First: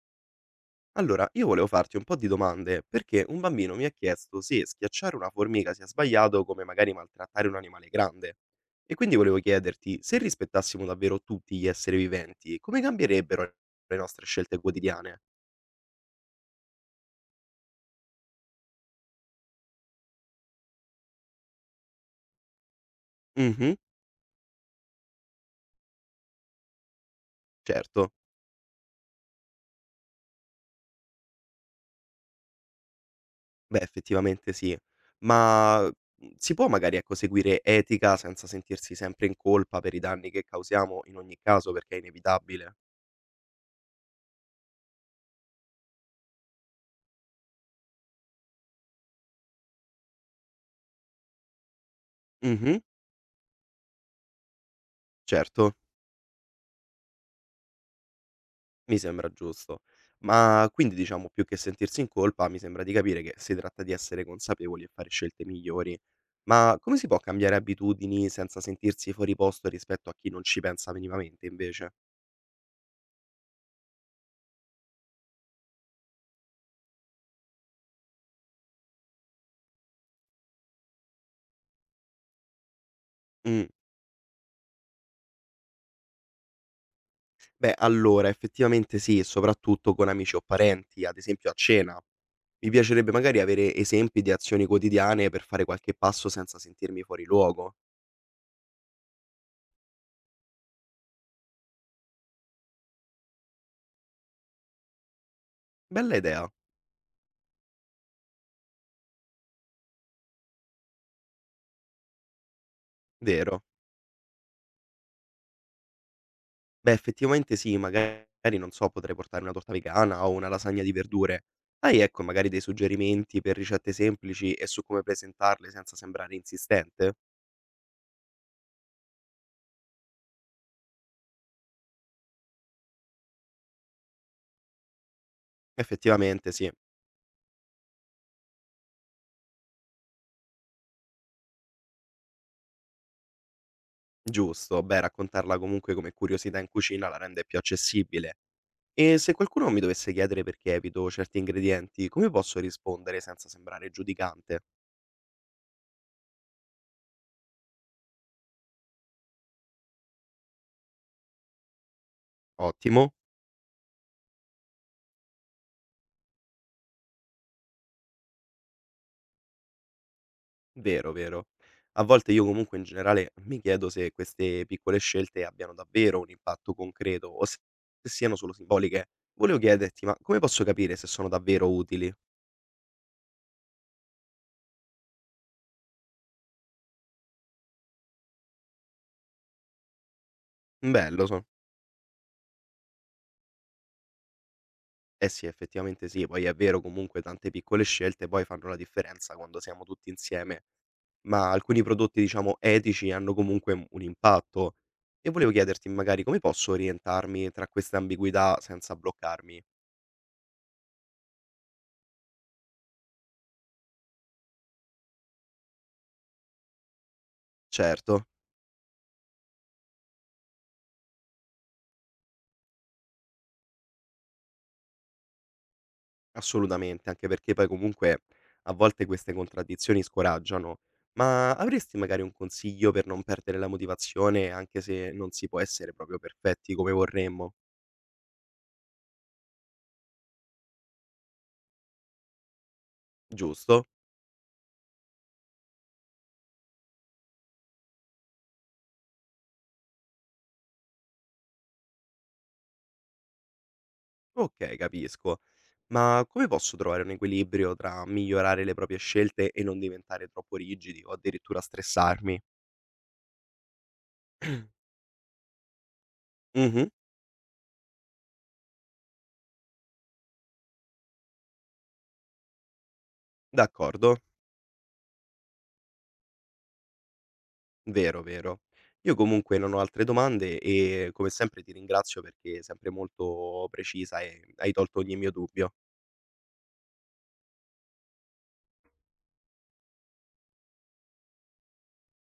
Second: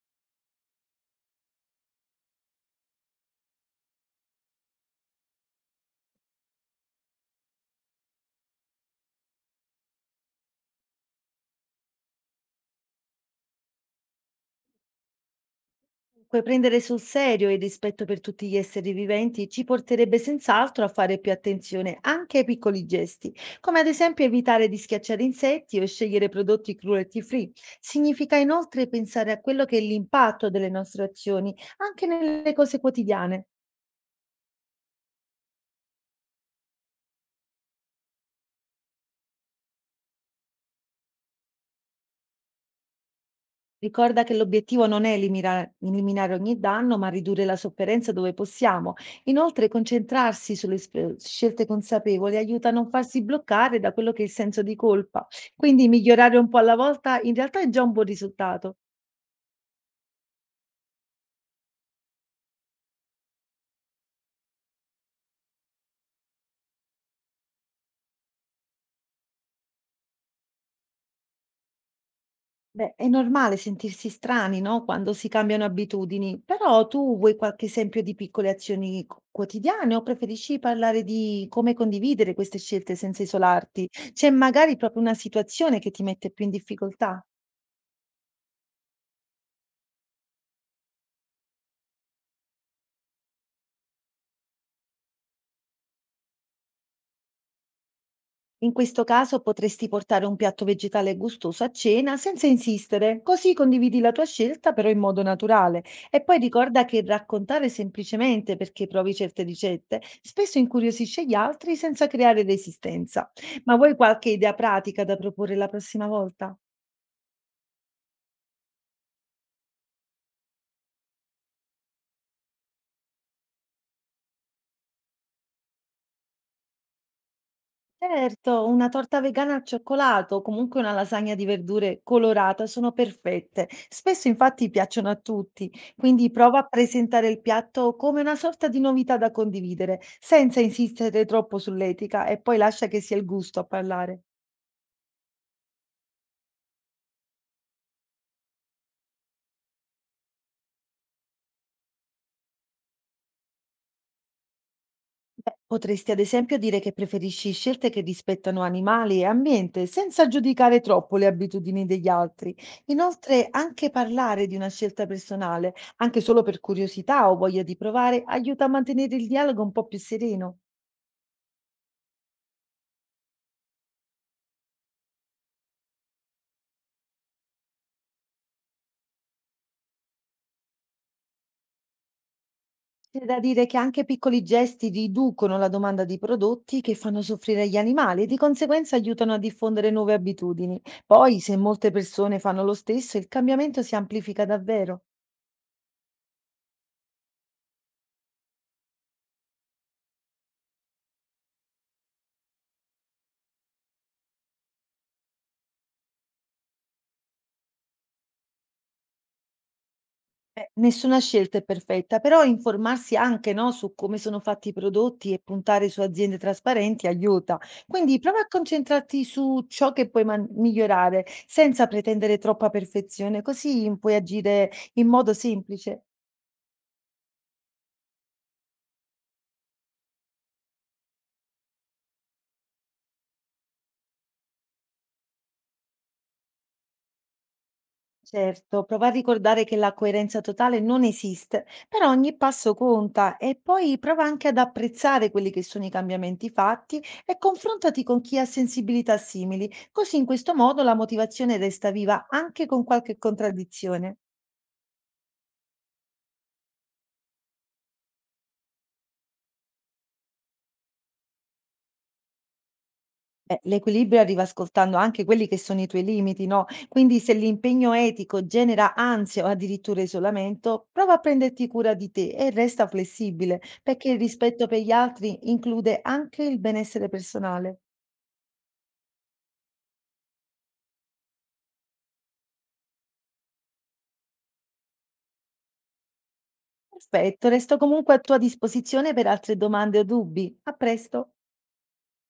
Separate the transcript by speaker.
Speaker 1: Allora, io volevo farti un po' di domande perché un bambino mi ha chiesto se schiacciare una formica sia sbagliato come magari maltrattare un animale grande. E quindi volevo chiederti, se rispettassimo davvero tutti gli esseri viventi, come cambierebbero le nostre scelte quotidiane?
Speaker 2: Dunque, prendere sul serio il rispetto per tutti gli esseri viventi ci porterebbe senz'altro a fare più attenzione anche ai piccoli gesti,
Speaker 1: Mhm,
Speaker 2: come ad esempio evitare di schiacciare insetti o scegliere prodotti cruelty free.
Speaker 1: certo.
Speaker 2: Significa inoltre pensare a quello che è l'impatto delle nostre azioni, anche nelle cose quotidiane.
Speaker 1: Beh, effettivamente sì. Ma si può magari ecco, seguire etica senza sentirsi sempre in colpa per i danni che causiamo in ogni caso perché è inevitabile?
Speaker 2: Ricorda che l'obiettivo non è eliminare ogni danno, ma ridurre la sofferenza dove possiamo. Inoltre, concentrarsi sulle scelte consapevoli aiuta a
Speaker 1: Mhm,
Speaker 2: non farsi bloccare da quello che è il senso di colpa.
Speaker 1: certo.
Speaker 2: Quindi migliorare un po' alla volta in realtà è già un buon risultato.
Speaker 1: Mi sembra giusto. Ma quindi diciamo più che sentirsi in colpa, mi sembra di capire che si tratta di essere consapevoli e fare scelte migliori. Ma come si può cambiare abitudini senza sentirsi fuori posto rispetto a chi non ci pensa minimamente invece?
Speaker 2: Beh, è normale sentirsi strani, no? Quando si cambiano abitudini, però tu vuoi qualche esempio di piccole azioni quotidiane o preferisci parlare di come condividere queste scelte senza
Speaker 1: Mh,
Speaker 2: isolarti? C'è magari proprio una situazione che ti mette più in difficoltà?
Speaker 1: beh allora effettivamente sì, soprattutto con amici o parenti, ad esempio a cena. Mi piacerebbe magari avere esempi di azioni quotidiane per fare qualche passo senza sentirmi fuori luogo.
Speaker 2: In questo caso potresti portare un piatto vegetale gustoso a cena senza insistere, così condividi la tua scelta però in modo naturale.
Speaker 1: Bella
Speaker 2: E poi
Speaker 1: idea,
Speaker 2: ricorda che raccontare semplicemente perché provi certe ricette spesso incuriosisce gli altri senza creare resistenza.
Speaker 1: vero.
Speaker 2: Ma vuoi qualche idea pratica da proporre la prossima volta?
Speaker 1: Beh, effettivamente sì, magari non so, potrei portare una torta vegana o una lasagna di verdure. Hai, ecco, magari dei suggerimenti per ricette semplici e su come presentarle senza sembrare insistente?
Speaker 2: Certo, una torta vegana al cioccolato o comunque una lasagna di verdure colorata sono perfette. Spesso infatti piacciono a tutti, quindi
Speaker 1: Effettivamente
Speaker 2: prova a
Speaker 1: sì,
Speaker 2: presentare il piatto come una sorta di novità da condividere, senza insistere troppo sull'etica e poi lascia che sia il gusto a parlare.
Speaker 1: giusto. Beh, raccontarla comunque come curiosità in cucina la rende più accessibile. E se qualcuno mi dovesse chiedere perché evito certi ingredienti, come posso rispondere senza sembrare giudicante?
Speaker 2: Beh, potresti ad esempio dire che preferisci scelte che rispettano animali e ambiente, senza giudicare troppo le abitudini degli altri.
Speaker 1: Ottimo.
Speaker 2: Inoltre, anche parlare di una scelta personale, anche solo per curiosità o voglia di provare, aiuta a mantenere il dialogo un po' più sereno.
Speaker 1: Vero, vero. A volte io comunque in generale mi chiedo se queste piccole scelte abbiano davvero un impatto concreto o se siano solo simboliche. Volevo chiederti, ma come posso capire se sono davvero utili?
Speaker 2: C'è da dire che anche piccoli gesti riducono la domanda di prodotti che fanno soffrire gli animali e di conseguenza aiutano a diffondere nuove abitudini.
Speaker 1: Bello,
Speaker 2: Poi,
Speaker 1: so.
Speaker 2: se molte persone fanno lo stesso, il cambiamento si amplifica davvero.
Speaker 1: Eh sì, effettivamente sì, poi è vero comunque tante piccole scelte poi fanno la differenza quando siamo tutti insieme, ma alcuni prodotti diciamo etici hanno comunque un impatto. E volevo chiederti magari come posso orientarmi tra queste ambiguità senza bloccarmi.
Speaker 2: Nessuna scelta è perfetta, però informarsi anche, no, su come sono fatti i prodotti e puntare su aziende trasparenti aiuta. Quindi
Speaker 1: Certo.
Speaker 2: prova a concentrarti su ciò che puoi migliorare senza pretendere troppa perfezione, così puoi agire in modo semplice.
Speaker 1: Assolutamente, anche perché poi comunque a volte queste contraddizioni scoraggiano. Ma avresti magari un consiglio per non perdere la motivazione anche se non si può essere proprio perfetti come vorremmo,
Speaker 2: Certo, prova a ricordare che la coerenza totale non esiste, però ogni passo conta e
Speaker 1: giusto?
Speaker 2: poi prova anche ad apprezzare quelli che sono i cambiamenti fatti e confrontati con chi ha sensibilità simili, così in questo modo la motivazione resta viva anche con qualche contraddizione.
Speaker 1: Okay, capisco. Ma come posso trovare un equilibrio tra migliorare le proprie scelte e non diventare troppo rigidi o addirittura stressarmi?
Speaker 2: Beh, l'equilibrio arriva ascoltando anche quelli che sono i tuoi limiti, no?
Speaker 1: Mh-mh,
Speaker 2: Quindi se l'impegno etico genera ansia o addirittura isolamento, prova a prenderti cura di te e resta flessibile, perché il
Speaker 1: d'accordo.
Speaker 2: rispetto per gli altri include anche il benessere personale.
Speaker 1: Vero, vero. Io comunque non ho altre domande e come sempre ti ringrazio perché è sempre molto precisa e hai tolto ogni mio dubbio.
Speaker 2: Perfetto, resto comunque a tua disposizione per altre domande o dubbi. A presto!